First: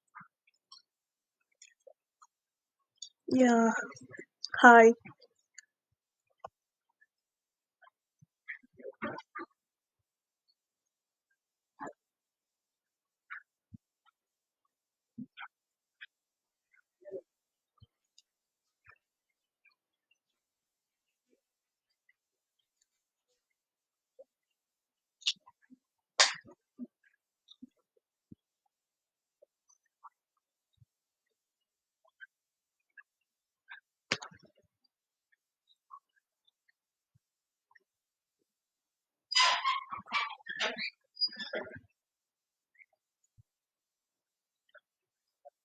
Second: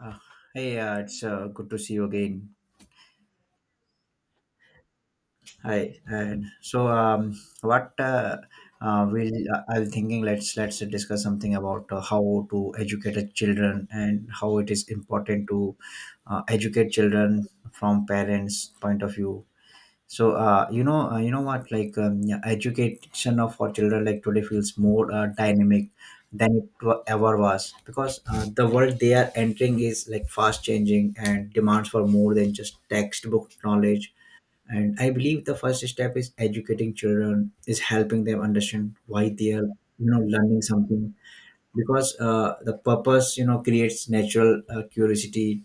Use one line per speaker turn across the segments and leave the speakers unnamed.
Uh, Hey, it's good to see you again.
Yeah, hi.
Hi, and so what we'll I was thinking let's discuss something about how to educate the children and how it is important to educate children from parents' point of view. So you know what like yeah, Education of our children like today feels more dynamic than ever was because the world they are entering is like fast changing and demands for more than just textbook knowledge. And I believe the first step is educating children is helping them understand why they are learning something, because the purpose creates natural curiosity.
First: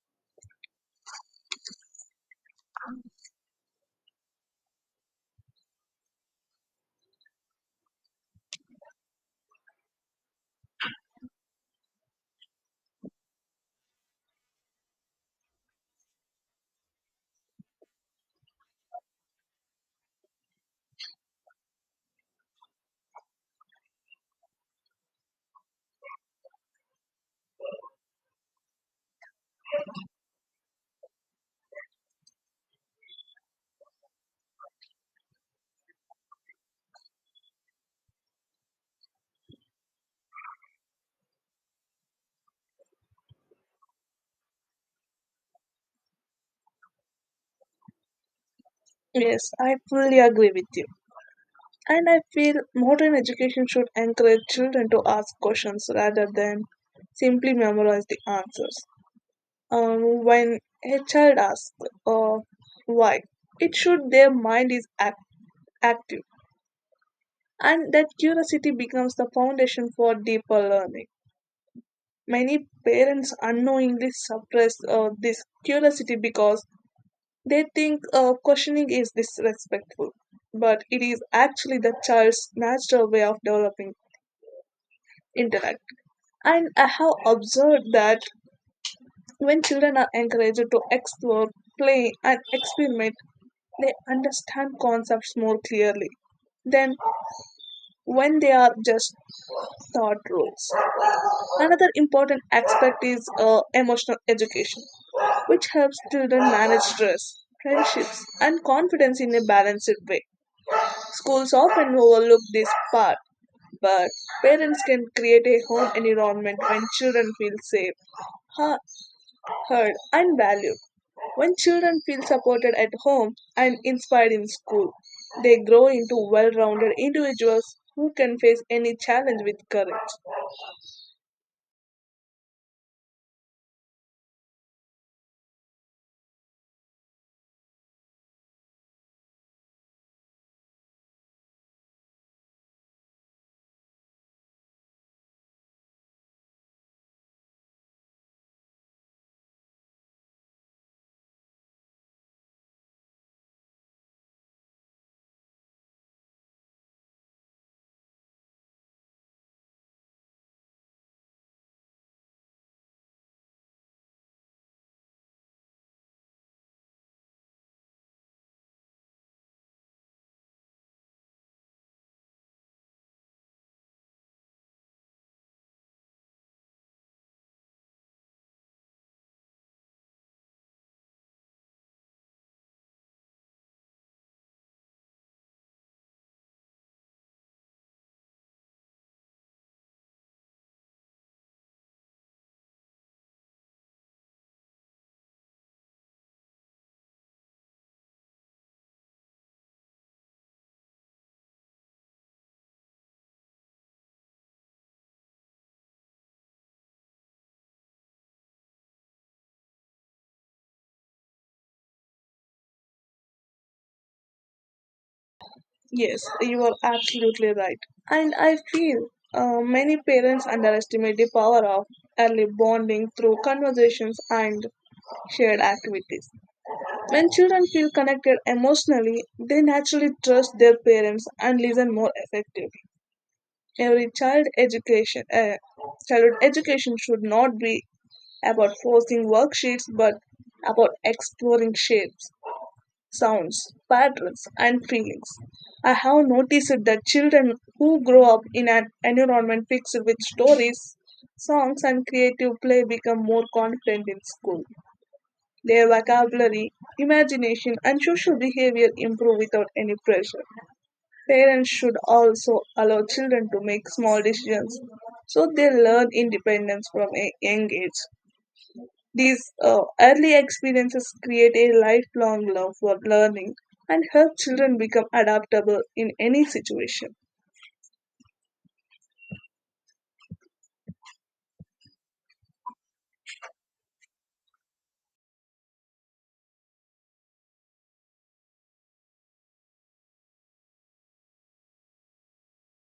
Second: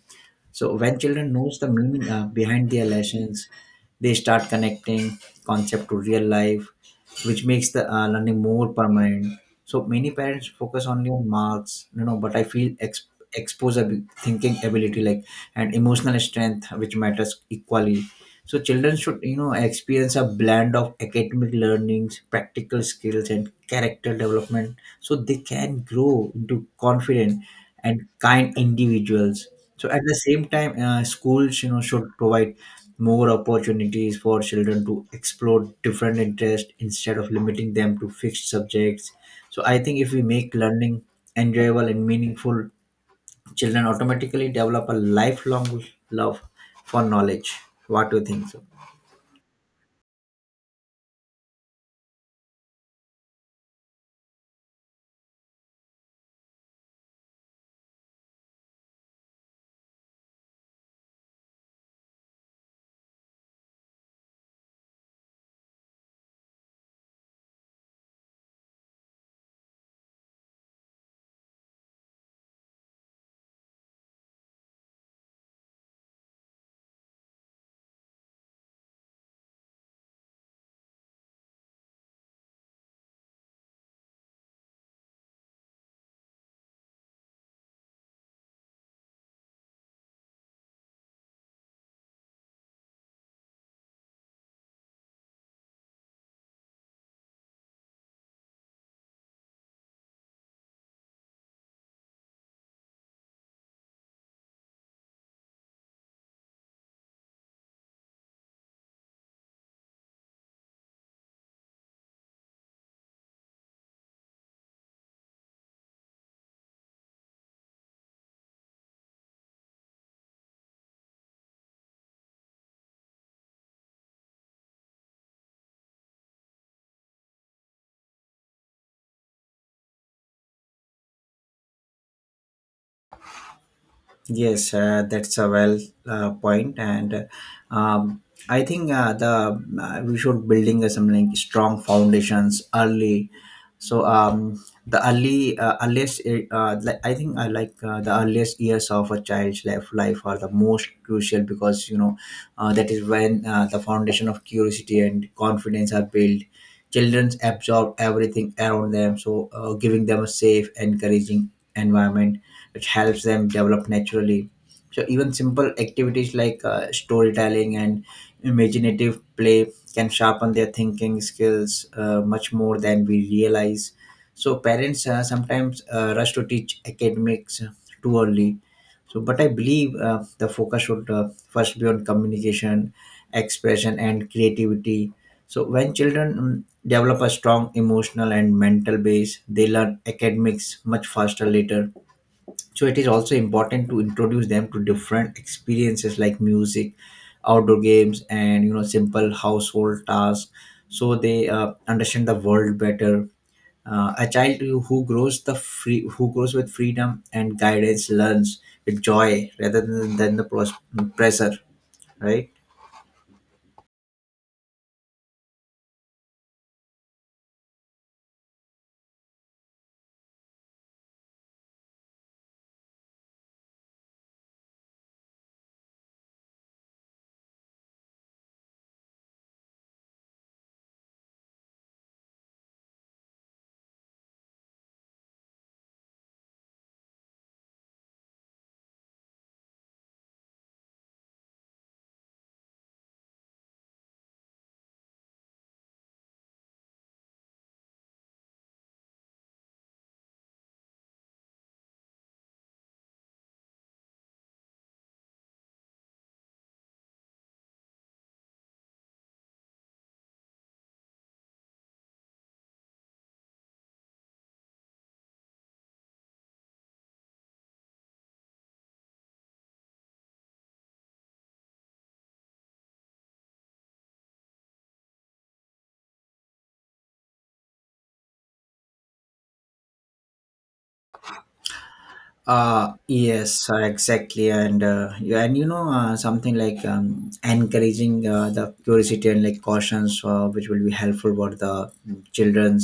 So when children knows the meaning behind their lessons, they start connecting concept to real life, which makes the learning more permanent. So many parents focus only on marks, you know, but I feel exposure, thinking ability, like, and emotional strength, which matters equally. So children should, you know, experience a blend of academic learnings, practical skills, and character development, so they can grow into confident and kind individuals. So at the same time, schools, you know, should provide more opportunities for children to explore different interests instead of limiting them to fixed subjects. So I think if we make learning enjoyable and meaningful, children automatically develop a lifelong love for knowledge. What do you think? So?
Yes, I fully agree with you. And I feel modern education should encourage children to ask questions rather than simply memorize the answers. When a child asks uh, why, it should their mind is act- active, and that curiosity becomes the foundation for deeper learning. Many parents unknowingly suppress this curiosity because they think questioning is disrespectful, but it is actually the child's natural way of developing intellect. And I have observed that when children are encouraged to explore, play, and experiment, they understand concepts more clearly than when they are just taught rules. Another important aspect is emotional education, which helps children manage stress, friendships, and confidence in a balanced way. Schools often overlook this part, but parents can create a home environment when children feel safe, ha- heard, and valued. When children feel supported at home and inspired in school, they grow into well rounded individuals who can face any challenge with courage.
Yes, that's a well point, and um, I think the we should building some like strong foundations early. So the early earliest like, I think I like The earliest years of a child's life are the most crucial because you know that is when the foundation of curiosity and confidence are built. Children absorb everything around them, so giving them a safe, encouraging environment, which helps them develop naturally. So even simple activities like storytelling and imaginative play can sharpen their thinking skills much more than we realize. So parents sometimes rush to teach academics too early so, but I believe the focus should first be on communication, expression, and creativity. So, when children develop a strong emotional and mental base, they learn academics much faster later. So it is also important to introduce them to different experiences like music, outdoor games, and you know simple household tasks, so they understand the world better. A child who grows with freedom and guidance learns with joy rather than pressure, right?
Yes, you are absolutely right. And I feel many parents underestimate the power of early bonding through conversations and shared activities. When children feel connected emotionally, they naturally trust their parents and listen more effectively. Every child education, uh, Childhood education should not be about forcing worksheets, but about exploring shapes, sounds, patterns, and feelings. I have noticed that children who grow up in an environment fixed with stories, songs, and creative play become more confident in school. Their vocabulary, imagination, and social behavior improve without any pressure. Parents should also allow children to make small decisions so they learn independence from a young age. These early experiences create a lifelong love for learning and help children become adaptable in any situation.
Yes, exactly, and and you know something like encouraging the curiosity and like cautions, which will be helpful for the children.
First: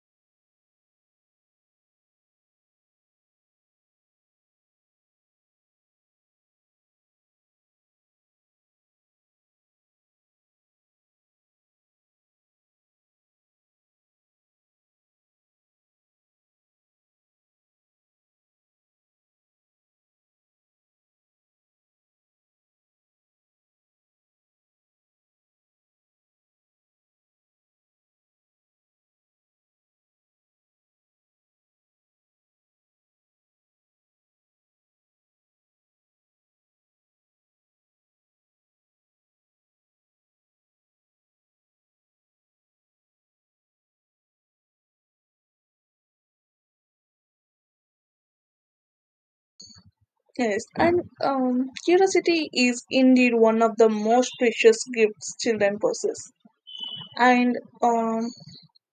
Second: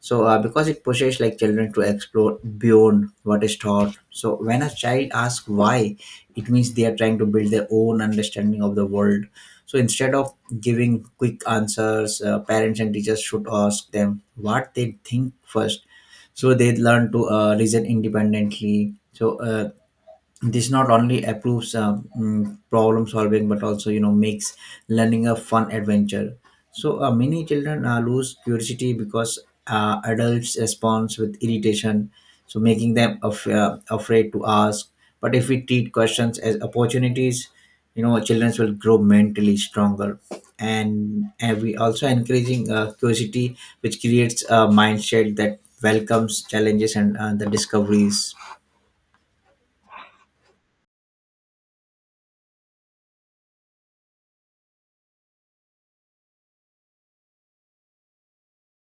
So because it pushes like children to explore beyond what is taught. So when a child asks why, it means they are trying to build their own understanding of the world. So instead of giving quick answers, parents and teachers should ask them what they think first, so they learn to reason independently. So this not only approves problem solving but also you know makes learning a fun adventure. So many children lose curiosity because adults respond with irritation, so making them afraid to ask. But if we treat questions as opportunities, you know children will grow mentally stronger, and we also encouraging curiosity, which creates a mindset that welcomes challenges and the discoveries.
Yes, and curiosity is indeed one of the most precious gifts children possess. And um,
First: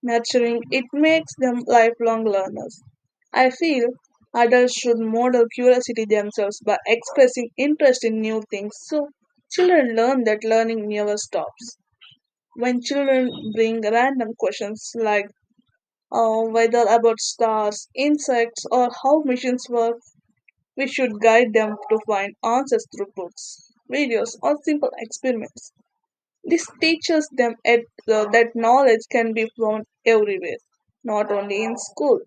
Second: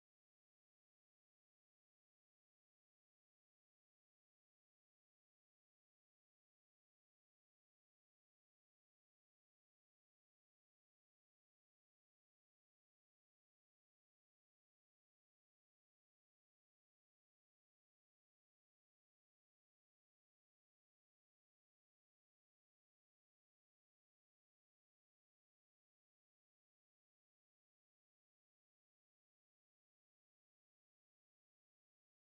nurturing, it makes them lifelong learners. I feel adults should model curiosity themselves by expressing interest in new things so children learn that learning never stops. When children bring random questions like whether about stars, insects, or how machines work, we should guide them to find answers through books, videos, or simple experiments. This teaches them that knowledge can be found everywhere, not only in school.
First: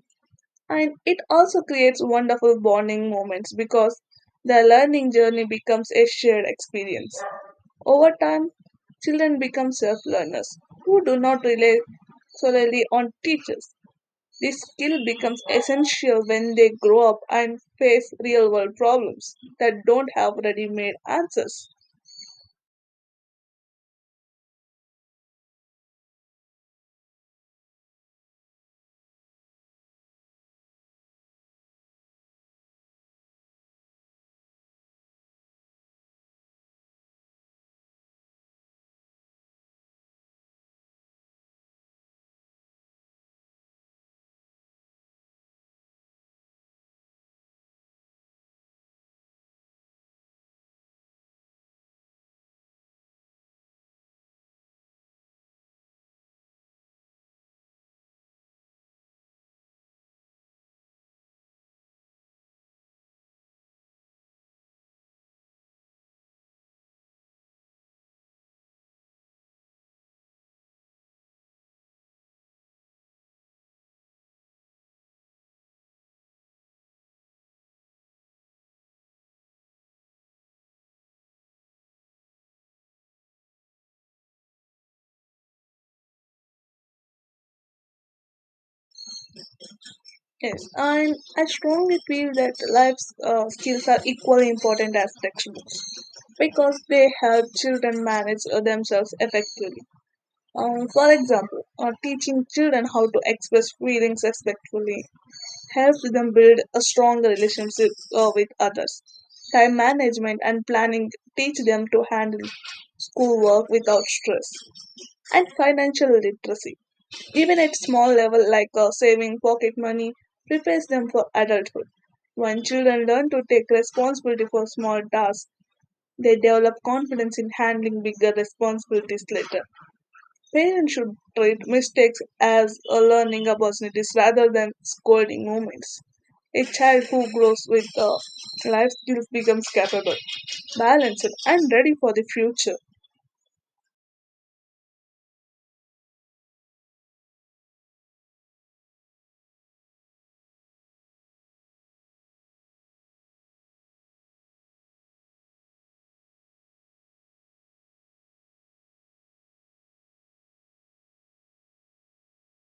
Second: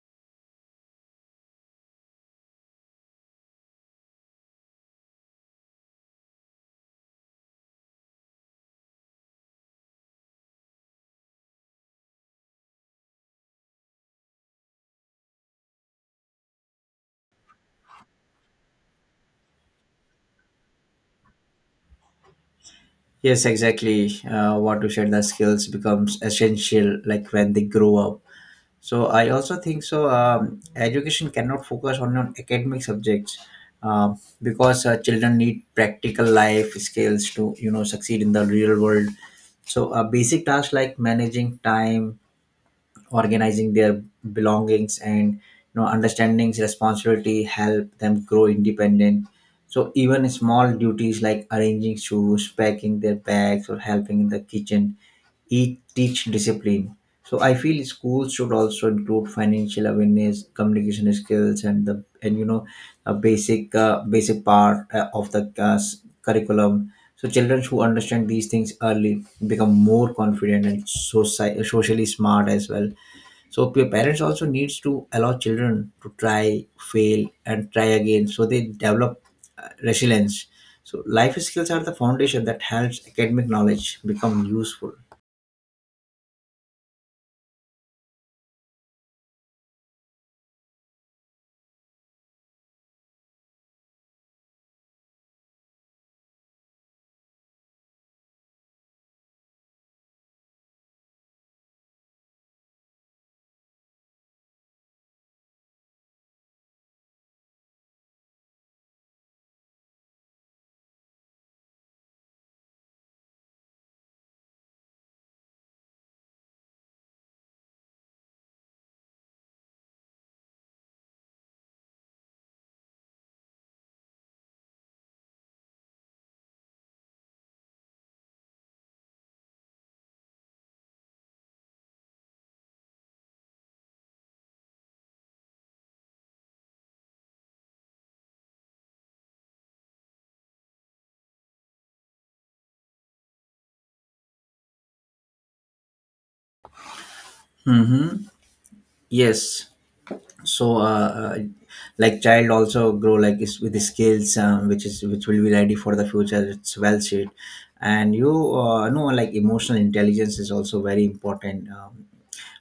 And it also creates wonderful bonding moments because the learning journey becomes a shared experience. Over time, children become self learners who do not rely solely on teachers. This skill becomes essential when they grow up and face real world problems that don't have ready made answers.
Yes, exactly. What to share the skills becomes essential, like when they grow up. So I also think so. Education cannot focus on academic subjects, because children need practical life skills to you know succeed in the real world. So a basic task like managing time, organizing their belongings, and you know understandings responsibility help them grow independent. So even small duties like arranging shoes, packing their bags, or helping in the kitchen each teach discipline. So I feel schools should also include financial awareness, communication skills, and the and you know a basic basic part of the curriculum. So children who understand these things early become more confident and socially smart as well. So your parents also needs to allow children to try, fail, and try again, so they develop resilience. So life skills are the foundation that helps academic knowledge become useful.
Yes, and I strongly feel that life skills are equally important as textbooks because they help children manage themselves effectively. For example, teaching children how to express feelings respectfully helps them build a stronger relationship with others. Time management and planning teach them to handle schoolwork without stress and financial literacy, even at small level like saving pocket money, prepares them for adulthood. When children learn to take responsibility for small tasks, they develop confidence in handling bigger responsibilities later. Parents should treat mistakes as a learning opportunities rather than scolding moments. A child who grows with life skills becomes capable, balanced, and ready for the future.
Mm-hmm. Yes, so like child also grow like is with the skills, which will be ready for the future, it's well said. And you know, like, emotional intelligence is also very important,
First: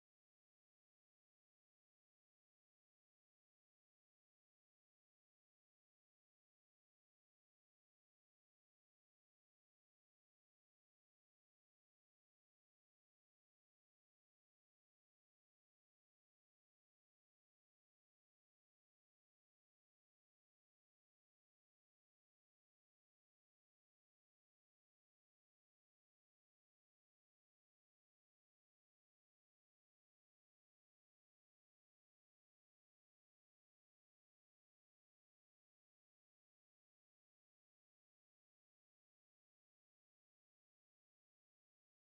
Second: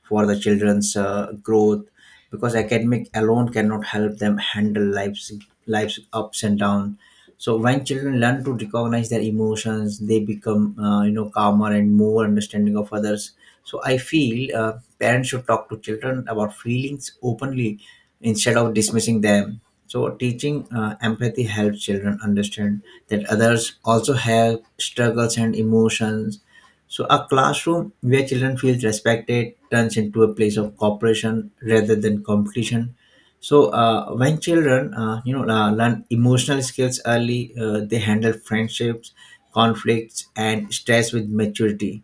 for the children's growth, because academic alone cannot help them handle life's ups and downs. So when children learn to recognize their emotions, they become you know calmer and more understanding of others. So I feel parents should talk to children about feelings openly instead of dismissing them. So teaching empathy helps children understand that others also have struggles and emotions. So a classroom where children feel respected turns into a place of cooperation rather than competition. So when children, you know, learn emotional skills early, they handle friendships, conflicts, and stress with maturity.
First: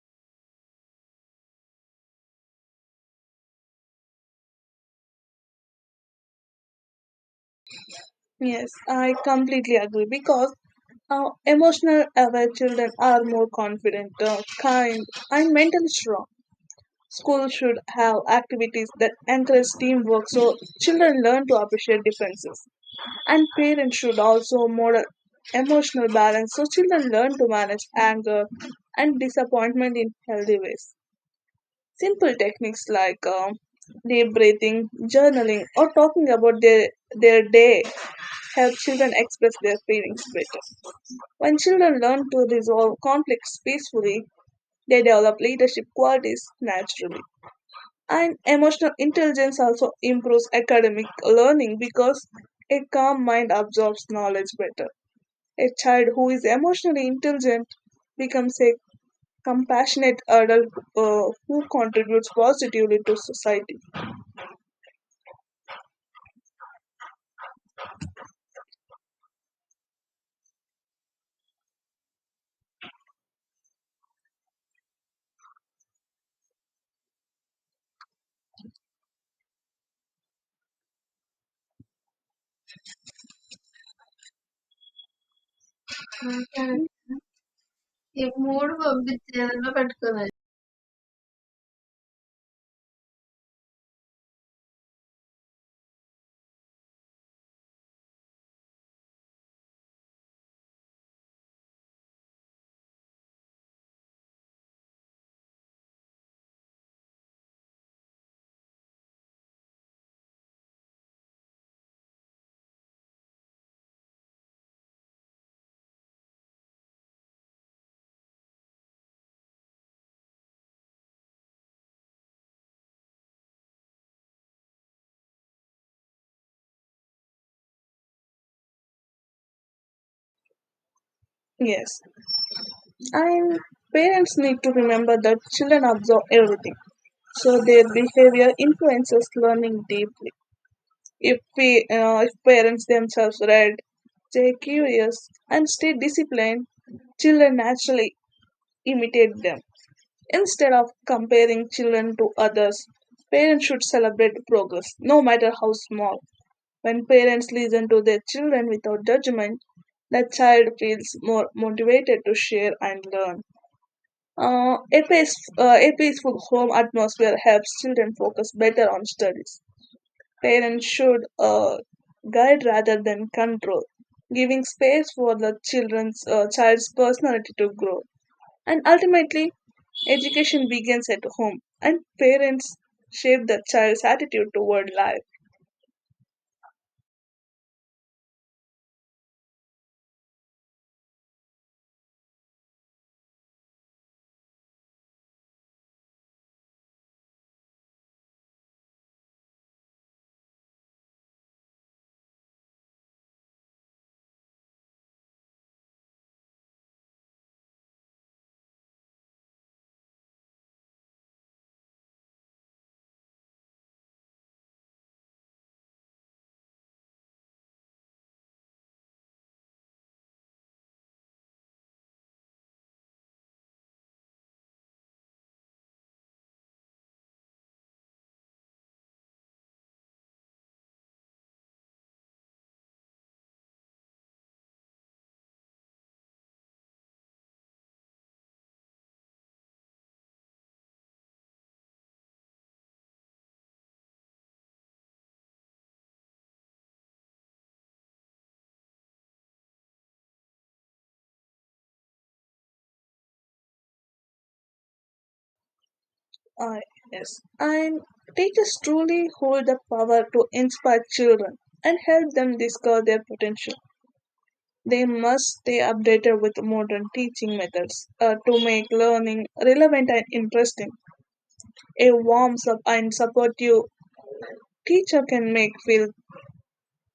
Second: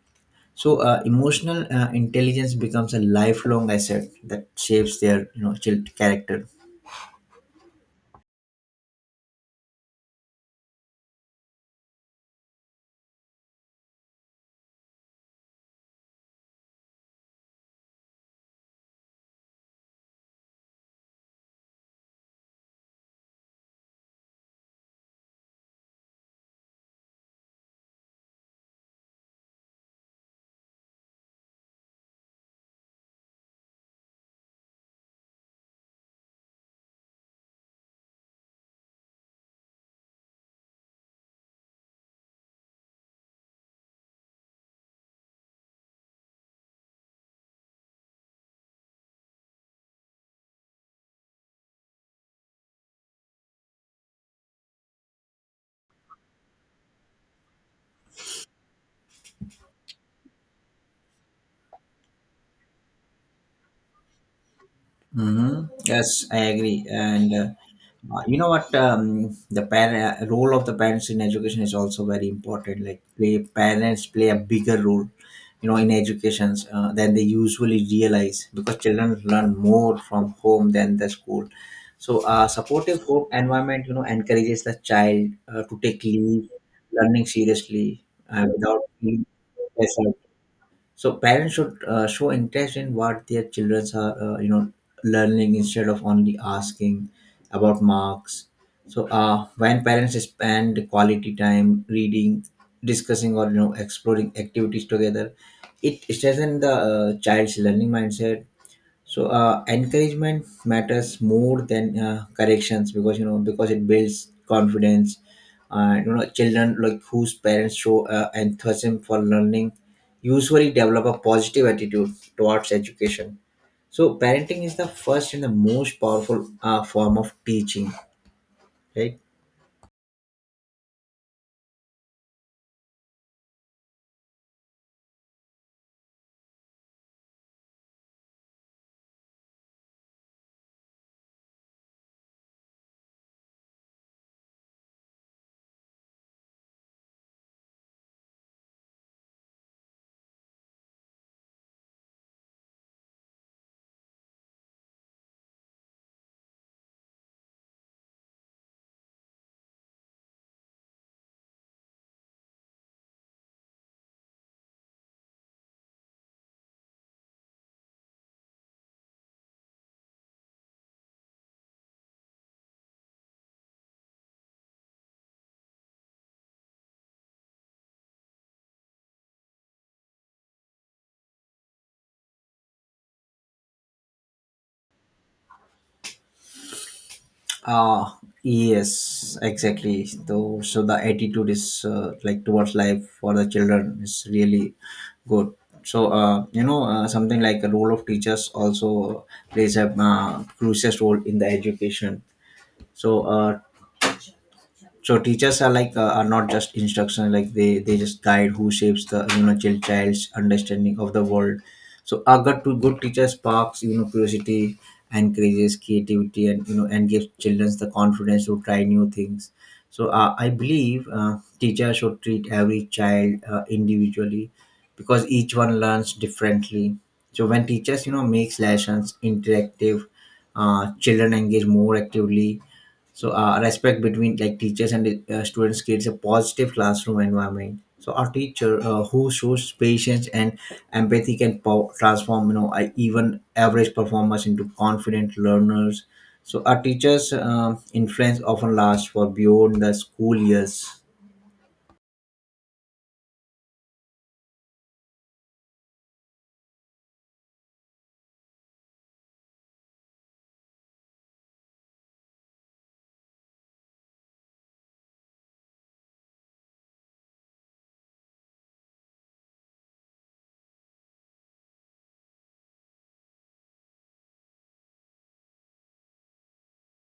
So emotional intelligence becomes a lifelong asset that shapes their, you know, child character.
Yes, I completely agree because emotional aware children are more confident, kind, and mentally strong. Schools should have activities that encourage teamwork so children learn to appreciate differences. And parents should also model emotional balance so children learn to manage anger and disappointment in healthy ways. Simple techniques like deep breathing, journaling, or talking about their day help children express their feelings better. When children learn to resolve conflicts peacefully, they develop leadership qualities naturally. And emotional intelligence also improves academic learning because a calm mind absorbs knowledge better. A child who is emotionally intelligent becomes a compassionate adult who contributes positively to society.
Hmm. Yes, I agree. And you know what? The parent role of the parents in education is also very important. Like, play, parents play a bigger role, you know, in educations than they usually realize because children learn more from home than the school. So, supportive home environment, you know, encourages the child to take leave, learning seriously without feeling pressured. So parents should show interest in what their children are you know learning, instead of only asking about marks. So when parents spend quality time reading, discussing, or you know exploring activities together, it strengthens the child's learning mindset. So encouragement matters more than corrections, because you know because it builds confidence. You know, children like whose parents show enthusiasm for learning usually develop a positive attitude towards education. So parenting is the first and the most powerful form of teaching, right?
Yes, and parents need to remember that children absorb everything. So their behavior influences learning deeply. If parents themselves read, stay curious, and stay disciplined, children naturally imitate them. Instead of comparing children to others, parents should celebrate progress, no matter how small. When parents listen to their children without judgment, the child feels more motivated to share and learn. Uh, a, pace, a peaceful home atmosphere helps children focus better on studies. Parents should guide rather than control, giving space for the children's child's personality to grow. And ultimately, education begins at home, and parents shape the child's attitude toward life.
Ah, yes, exactly. So, so the attitude is like towards life for the children is really good. So, you know, something like a role of teachers also plays a crucial role in the education. So, so teachers are like are not just instruction, like they just guide who shapes the you know child's understanding of the world. So a good teacher sparks you know curiosity, encourages creativity, and you know and gives children the confidence to try new things. So I believe teachers should treat every child individually because each one learns differently. So when teachers you know makes lessons interactive, children engage more actively. So respect between like teachers and students creates a positive classroom environment. So our teacher who shows patience and empathy can transform you know even average performers into confident learners. So our teachers influence often lasts for beyond the school years.
Uh, yes, and teachers truly hold the power to inspire children and help them discover their potential. They must stay updated with modern teaching methods to make learning relevant and interesting. A warm and supportive teacher can make feel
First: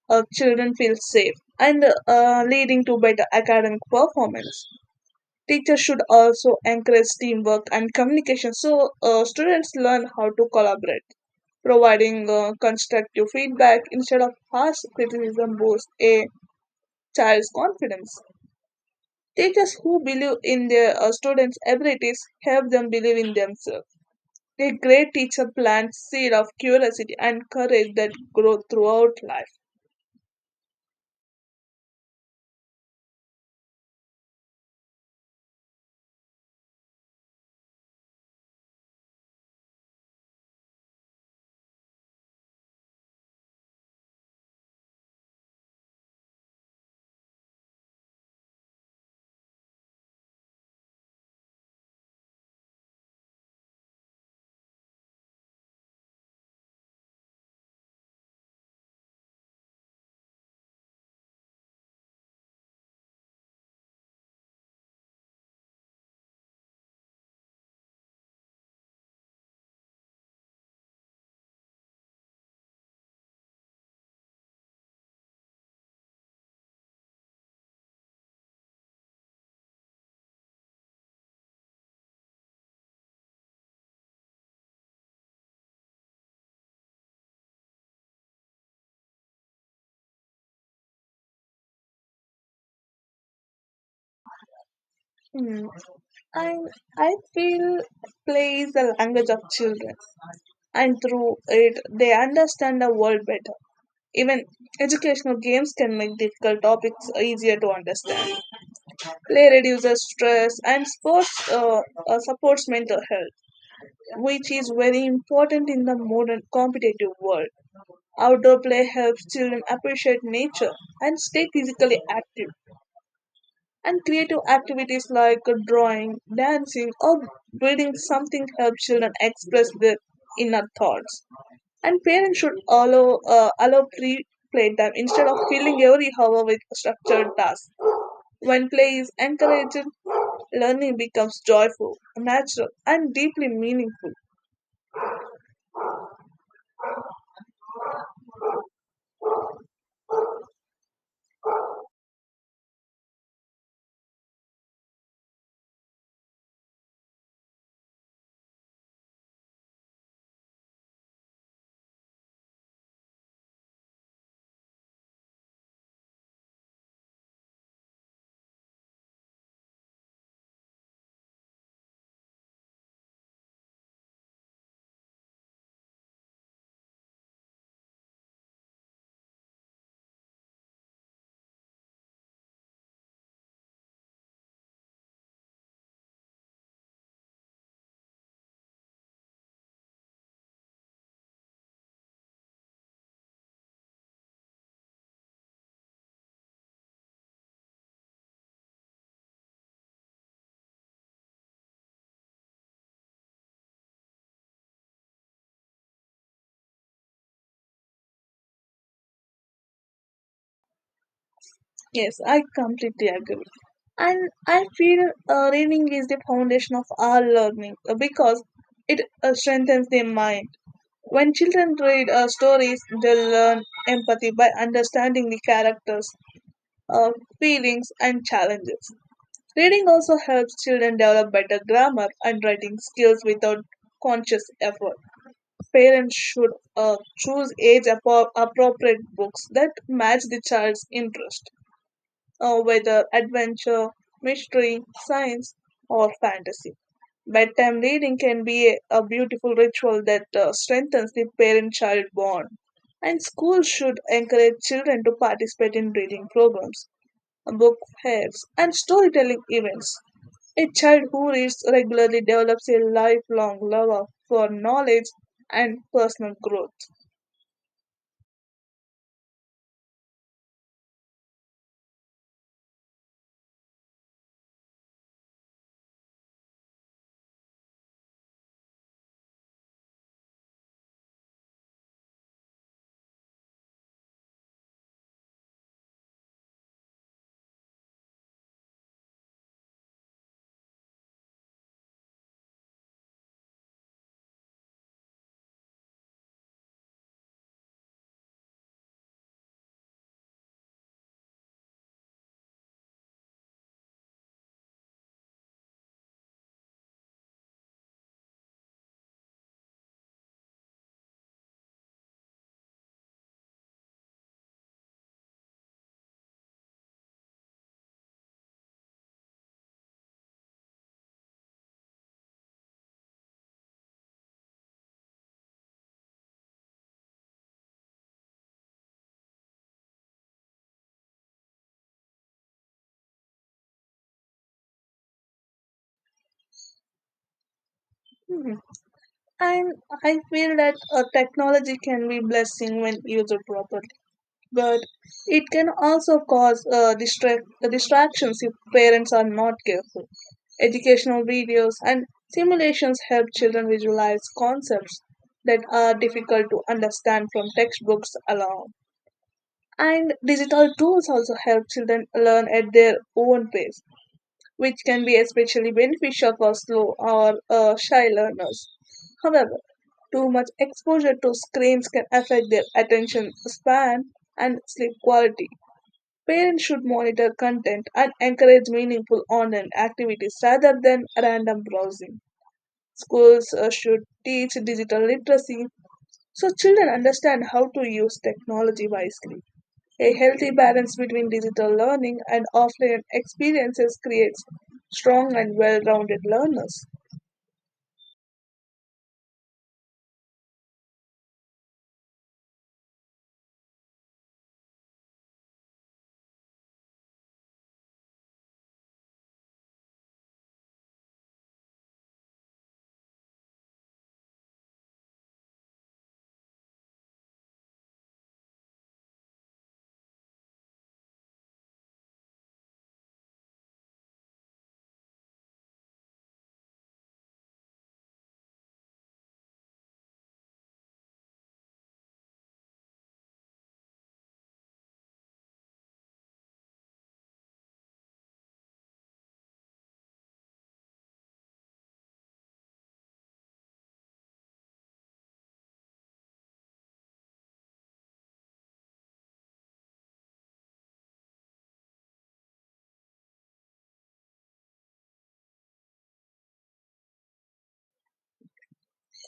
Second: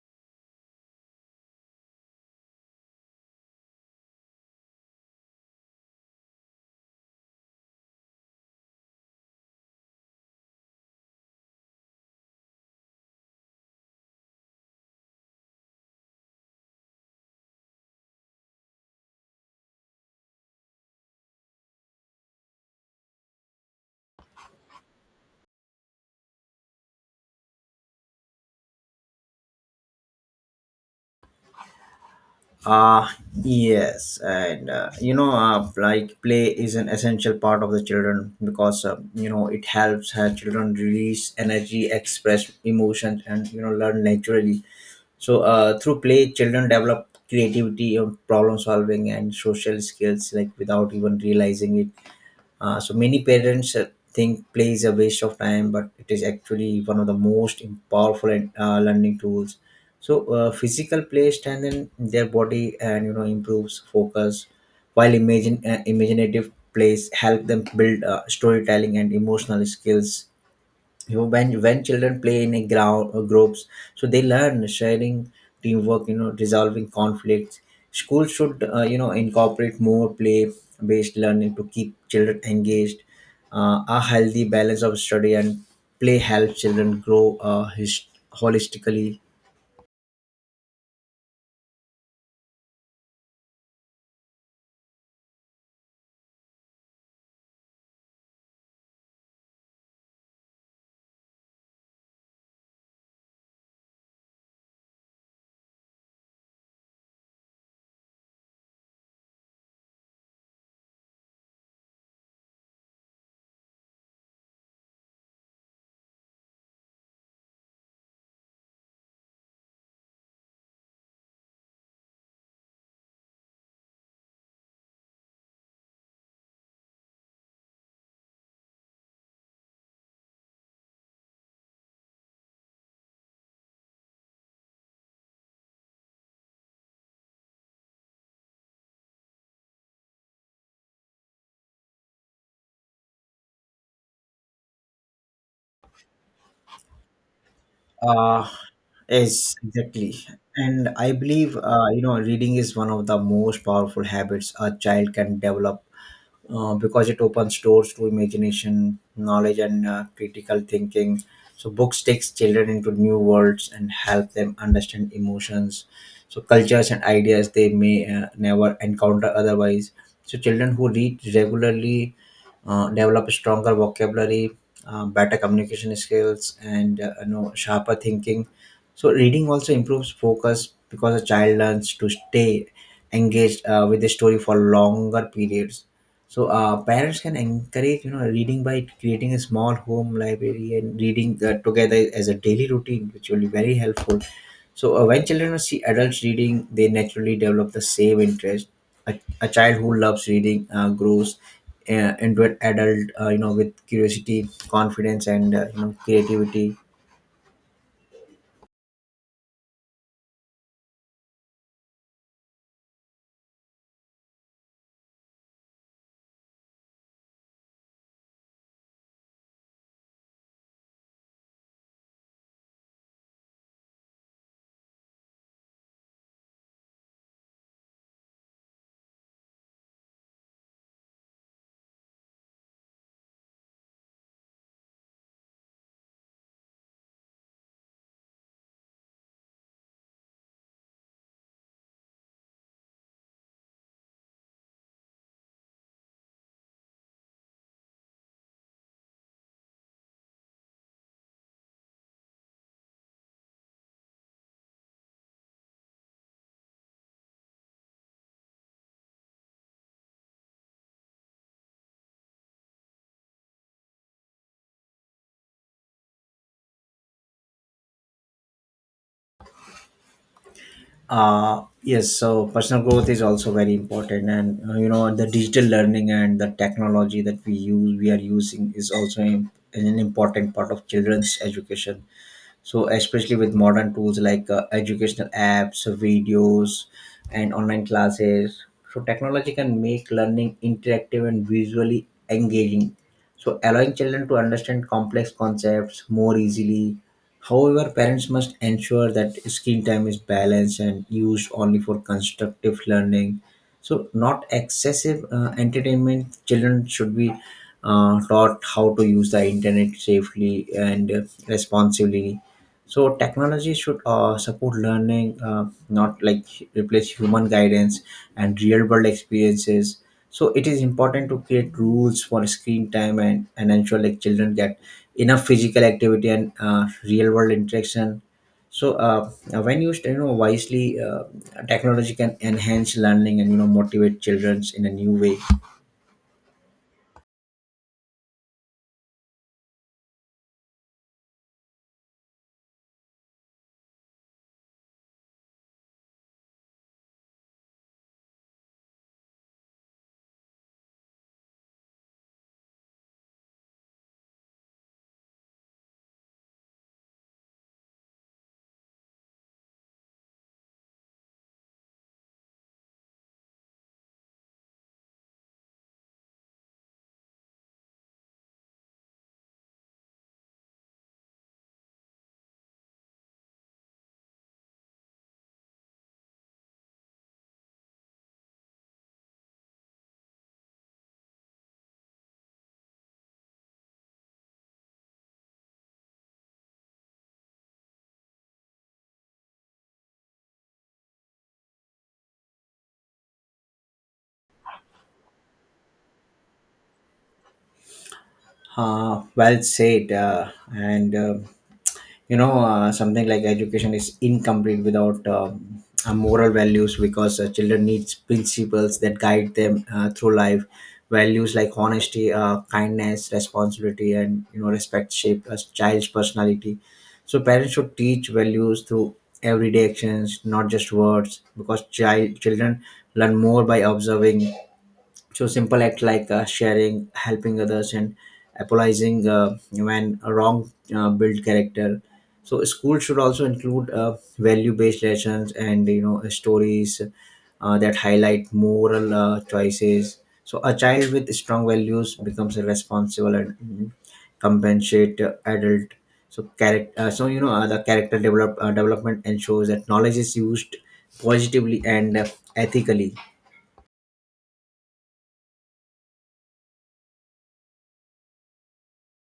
children feel safe and leading to better academic performance. Teachers should also encourage teamwork and communication so students learn how to collaborate, providing constructive feedback instead of harsh criticism boosts a child's confidence. Teachers who believe in their students' abilities help them believe in themselves. A great teacher plants seed of curiosity and courage that grow throughout life.
Ah, yes, and you know, like play is an essential part of the children because you know it helps her children release energy, express emotions, and you know learn naturally. So, through play, children develop creativity, problem solving, and social skills like without even realizing it. So many parents think play is a waste of time, but it is actually one of the most powerful and, learning tools. So physical play strengthens their body and you know improves focus, while imagine imaginative plays help them build storytelling and emotional skills. You know, when children play in a ground groups, so they learn sharing, teamwork, you know, resolving conflicts. Schools should you know incorporate more play based learning to keep children engaged. A healthy balance of study and play helps children grow holistically.
Hmm. I I feel play is the language of children, and through it they understand the world better. Even educational games can make difficult topics easier to understand. Play reduces stress and sports supports mental health, which is very important in the modern competitive world. Outdoor play helps children appreciate nature and stay physically active. And creative activities like drawing, dancing, or building something help children express their inner thoughts. And parents should allow free playtime instead of filling every hour with structured tasks. When play is encouraged, learning becomes joyful, natural, and deeply meaningful.
Uh, yes, exactly. And I believe, you know, reading is one of the most powerful habits a child can develop because it opens doors to imagination, knowledge, and critical thinking. So books takes children into new worlds and help them understand emotions, so cultures and ideas they may never encounter otherwise. So children who read regularly develop stronger vocabulary, better communication skills, and you know sharper thinking. So reading also improves focus because a child learns to stay engaged with the story for longer periods. So parents can encourage reading by creating a small home library and reading together as a daily routine, which will be very helpful So when children see adults reading, they naturally develop the same interest. A child who loves reading grows into an adult, with curiosity, confidence, and creativity.
Yes, I completely agree. And I feel reading is the foundation of all learning because it strengthens the mind. When children read stories, they learn empathy by understanding the characters, uh, feelings, and challenges. Reading also helps children develop better grammar and writing skills without conscious effort. Parents should choose appropriate books that match the child's interest, whether adventure, mystery, science, or fantasy. Bedtime reading can be a beautiful ritual that strengthens the parent child bond. And schools should encourage children to participate in reading programs, book fairs, and storytelling events. A child who reads regularly develops a lifelong love for knowledge and personal growth.
Yes, so personal growth is also very important, and the digital learning and the technology that we use, we are using, is also an important part of children's education, so especially with modern tools like educational apps, videos, and online classes. So technology can make learning interactive and visually engaging, so allowing children to understand complex concepts more easily. However, parents must ensure that screen time is balanced and used only for constructive learning, so not excessive entertainment. Children should be taught how to use the internet safely and responsibly. So technology should support learning, not like replace human guidance and real world experiences. So it is important to create rules for screen time, and ensure like children get enough physical activity and real world interaction. So when used, wisely, technology can enhance learning and motivate children in a new way.
Mhm. And I feel that technology can be blessing when used properly, but it can also cause distractions if parents are not careful. Educational videos and simulations help children visualize concepts that are difficult to understand from textbooks alone. And digital tools also help children learn at their own pace, which can be especially beneficial for slow or shy learners. However, too much exposure to screens can affect their attention span and sleep quality. Parents should monitor content and encourage meaningful online activities rather than random browsing. Schools should teach digital literacy so children understand how to use technology wisely. A healthy balance between digital learning and offline experiences creates strong and well rounded learners.
Well said, and something like education is incomplete without moral values, because children needs principles that guide them through life. Values like honesty, kindness, responsibility, and respect shape a child's personality. So parents should teach values through everyday actions, not just words, because children learn more by observing. So simple act like sharing, helping others, and apologizing when wrong build character. So school should also include value-based lessons and stories that highlight moral choices. So a child with strong values becomes a responsible and compensate adult. So character, so you know the character development ensures that knowledge is used positively and ethically.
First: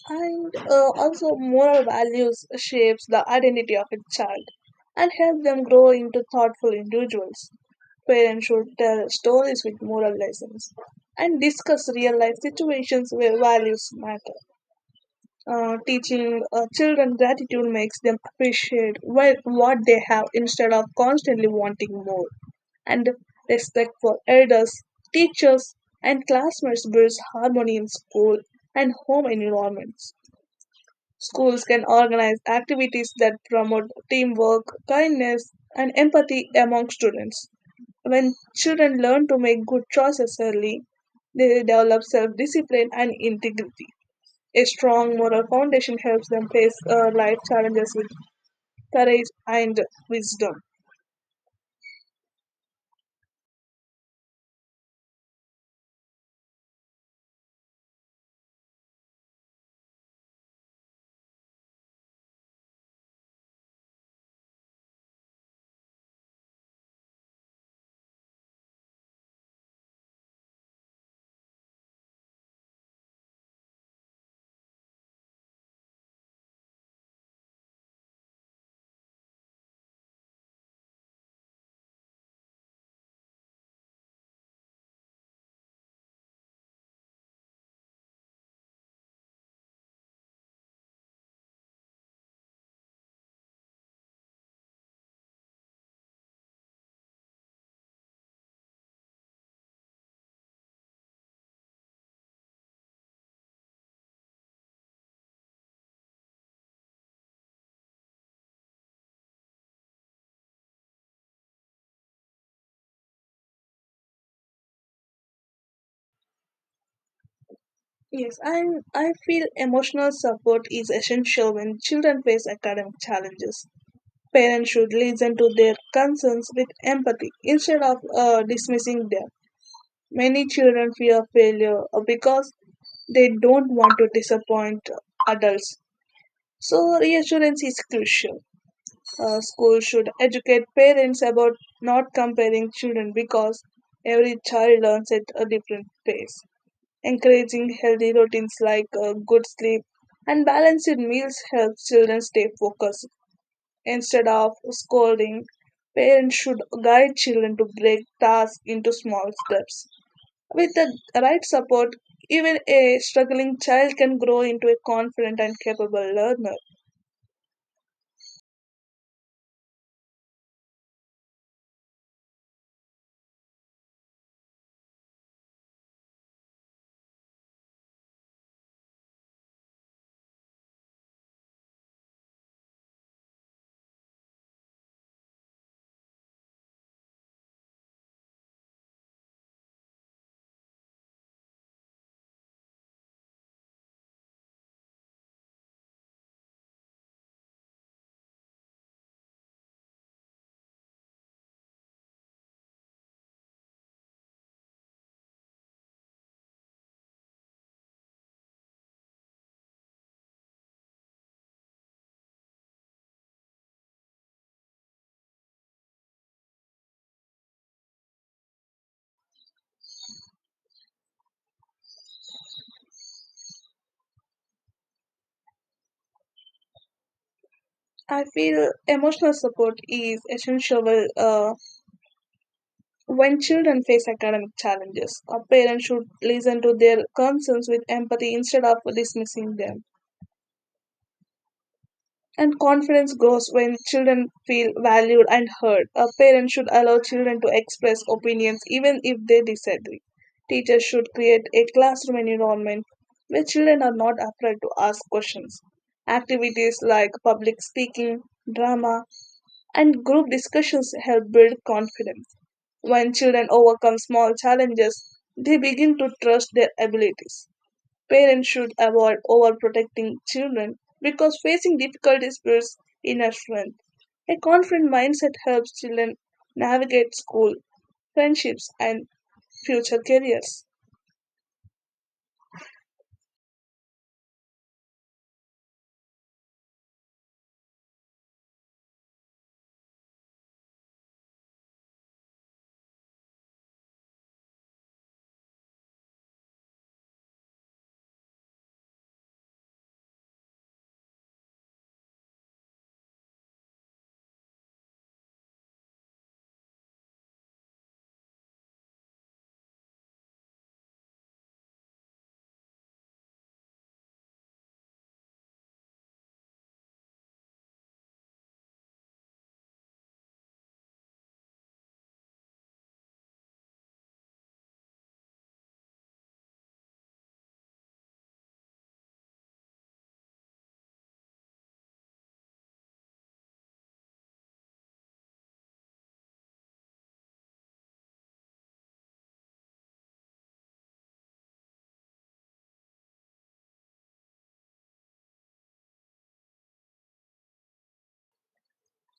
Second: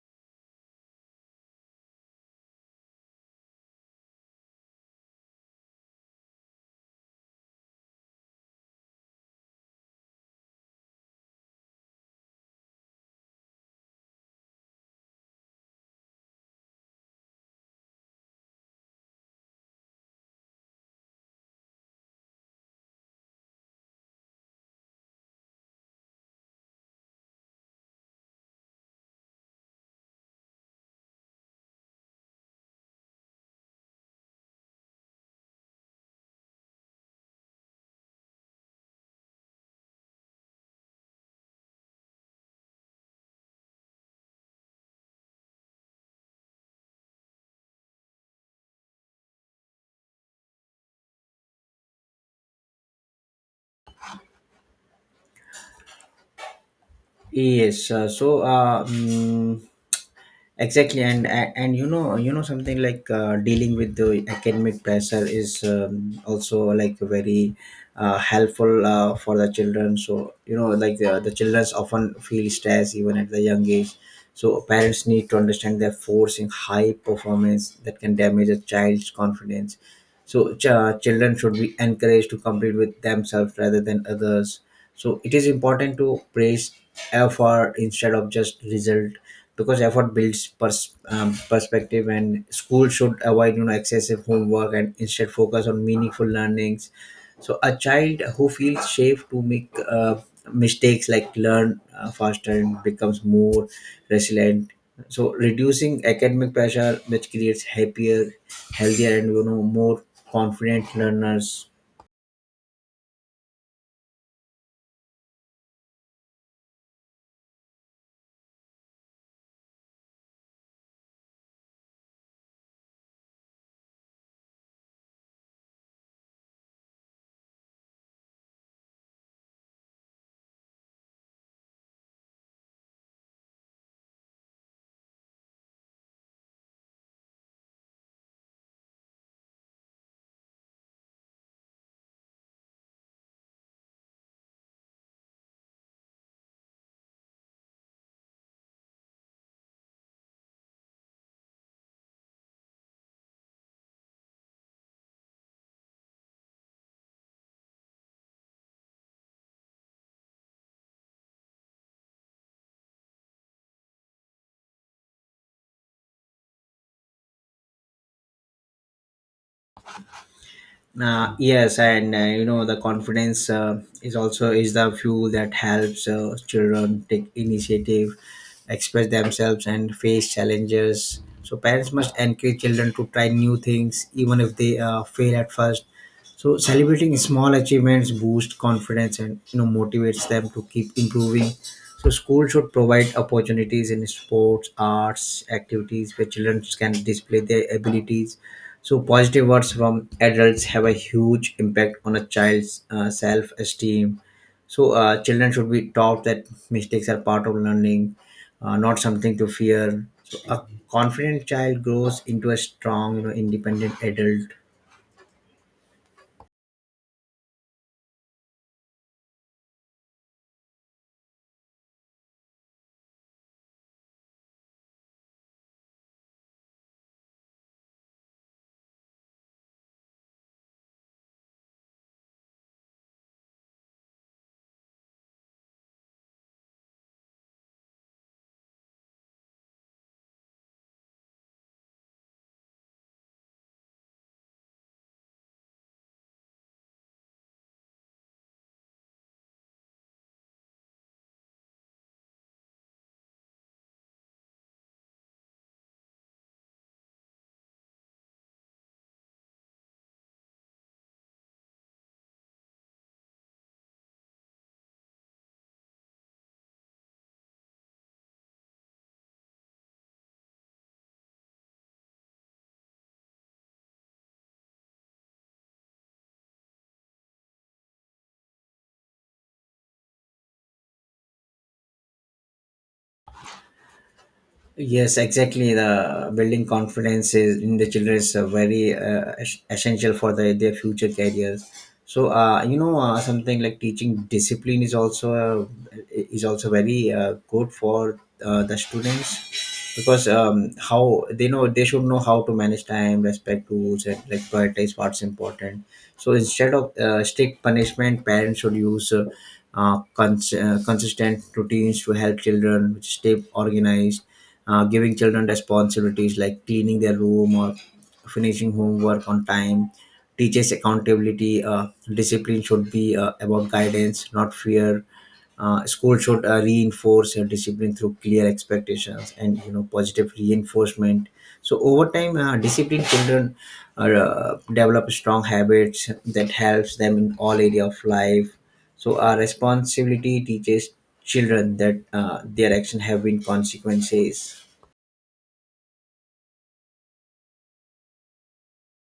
And also, moral values shapes the identity of a child and help them grow into thoughtful individuals. Parents should tell stories with moral lessons and discuss real life situations where values matter. Teaching children gratitude makes them appreciate what they have instead of constantly wanting more. And respect for elders, teachers, and classmates builds harmony in school and home environments. Schools can organize activities that promote teamwork, kindness, and empathy among students. When children learn to make good choices early, they develop self discipline and integrity. A strong moral foundation helps them face life challenges with courage and wisdom.
Yes, exactly, and something like dealing with the academic pressure is also like very helpful for the children. So like the children often feel stress even at the young age. So parents need to understand that forcing high performance that can damage a child's confidence, so children should be encouraged to compete with themselves rather than others. So it is important to praise effort instead of just result, because effort builds perspective. And school should avoid excessive homework and instead focus on meaningful learnings. So a child who feels safe to make mistakes like learn faster and becomes more resilient. So reducing academic pressure, which creates happier, healthier, and more confident learners.
Yes, and I feel emotional support is essential when children face academic challenges. Parents should listen to their concerns with empathy instead of dismissing them. Many children fear failure because they don't want to disappoint adults. So, reassurance is crucial. Schools should educate parents about not comparing children because every child learns at a different pace. Encouraging healthy routines like good sleep and balanced meals helps children stay focused. Instead of scolding, parents should guide children to break tasks into small steps. With the right support, even a struggling child can grow into a confident and capable learner.
Yes, and the confidence is also is the fuel that helps children take initiative, express themselves, and face challenges. So parents must encourage children to try new things, even if they fail at first. So celebrating small achievements boosts confidence and motivates them to keep improving. So school should provide opportunities in sports, arts, activities where children can display their abilities. So positive words from adults have a huge impact on a child's self-esteem. So children should be taught that mistakes are part of learning, not something to fear. So a confident child grows into a strong, independent adult.
I feel emotional support is essential uh, when children face academic challenges. A parent should listen to their concerns with empathy instead of dismissing them. And confidence grows when children feel valued and heard. A parent should allow children to express opinions even if they disagree. Teachers should create a classroom environment where children are not afraid to ask questions. Activities like public speaking, drama, and group discussions help build confidence. When children overcome small challenges, they begin to trust their abilities. Parents should avoid overprotecting children because facing difficulties builds inner strength. A confident mindset helps children navigate school, friendships, and future careers.
Yes, exactly. The building confidence is in the children is very essential for the, their future careers. So something like teaching discipline is also very good for the students, because how they know they should know how to manage time, respect rules, and like prioritize what's important. So instead of strict punishment, parents should use consistent routines to help children stay organized. Giving children responsibilities like cleaning their room or finishing homework on time teaches accountability. Discipline should be about guidance, not fear. School should reinforce discipline through clear expectations and positive reinforcement. So over time, disciplined children develop strong habits that helps them in all area of life. So our responsibility teaches children that their action have been consequences.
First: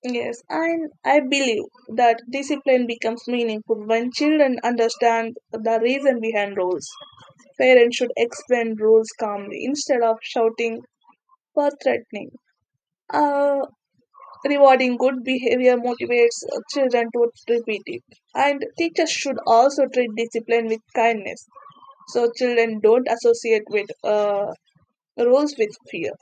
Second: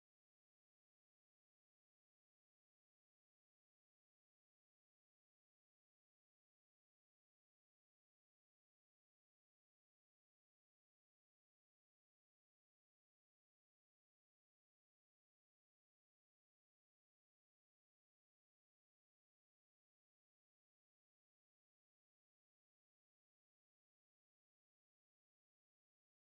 Yes, and I believe that discipline becomes meaningful when children understand the reason behind rules. Parents should explain rules calmly instead of shouting or threatening. Uh, Rewarding good behavior motivates children to repeat it. And teachers should also treat discipline with kindness so children don't associate with rules with fear.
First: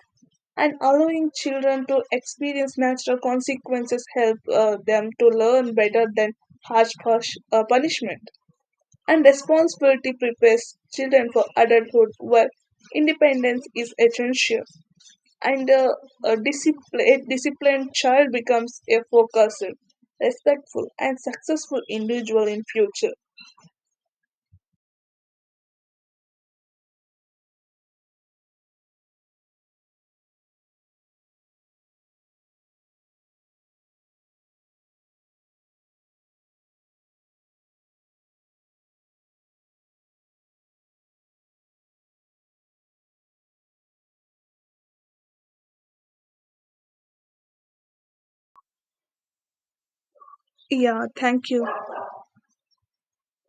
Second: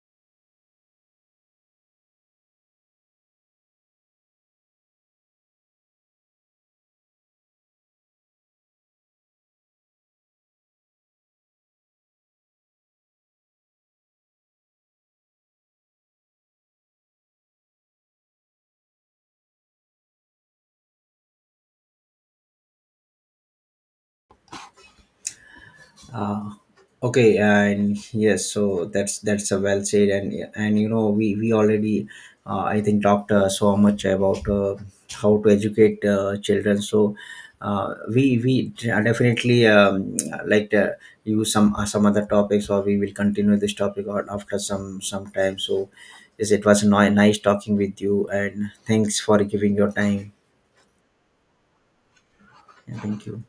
And allowing children to experience natural consequences help them to learn better than harsh punishment. And responsibility prepares children for adulthood where independence is essential, and a disciplined child becomes a focused, respectful, and successful individual in future.
Okay, and yes, so that's a well said, and we already I think talked so much about how to educate children. So we definitely like to use some other topics, or we will continue this topic or after some time. So yes, it was nice talking with you, and thanks for giving your time.
Yeah, thank you.
Yeah, thank you.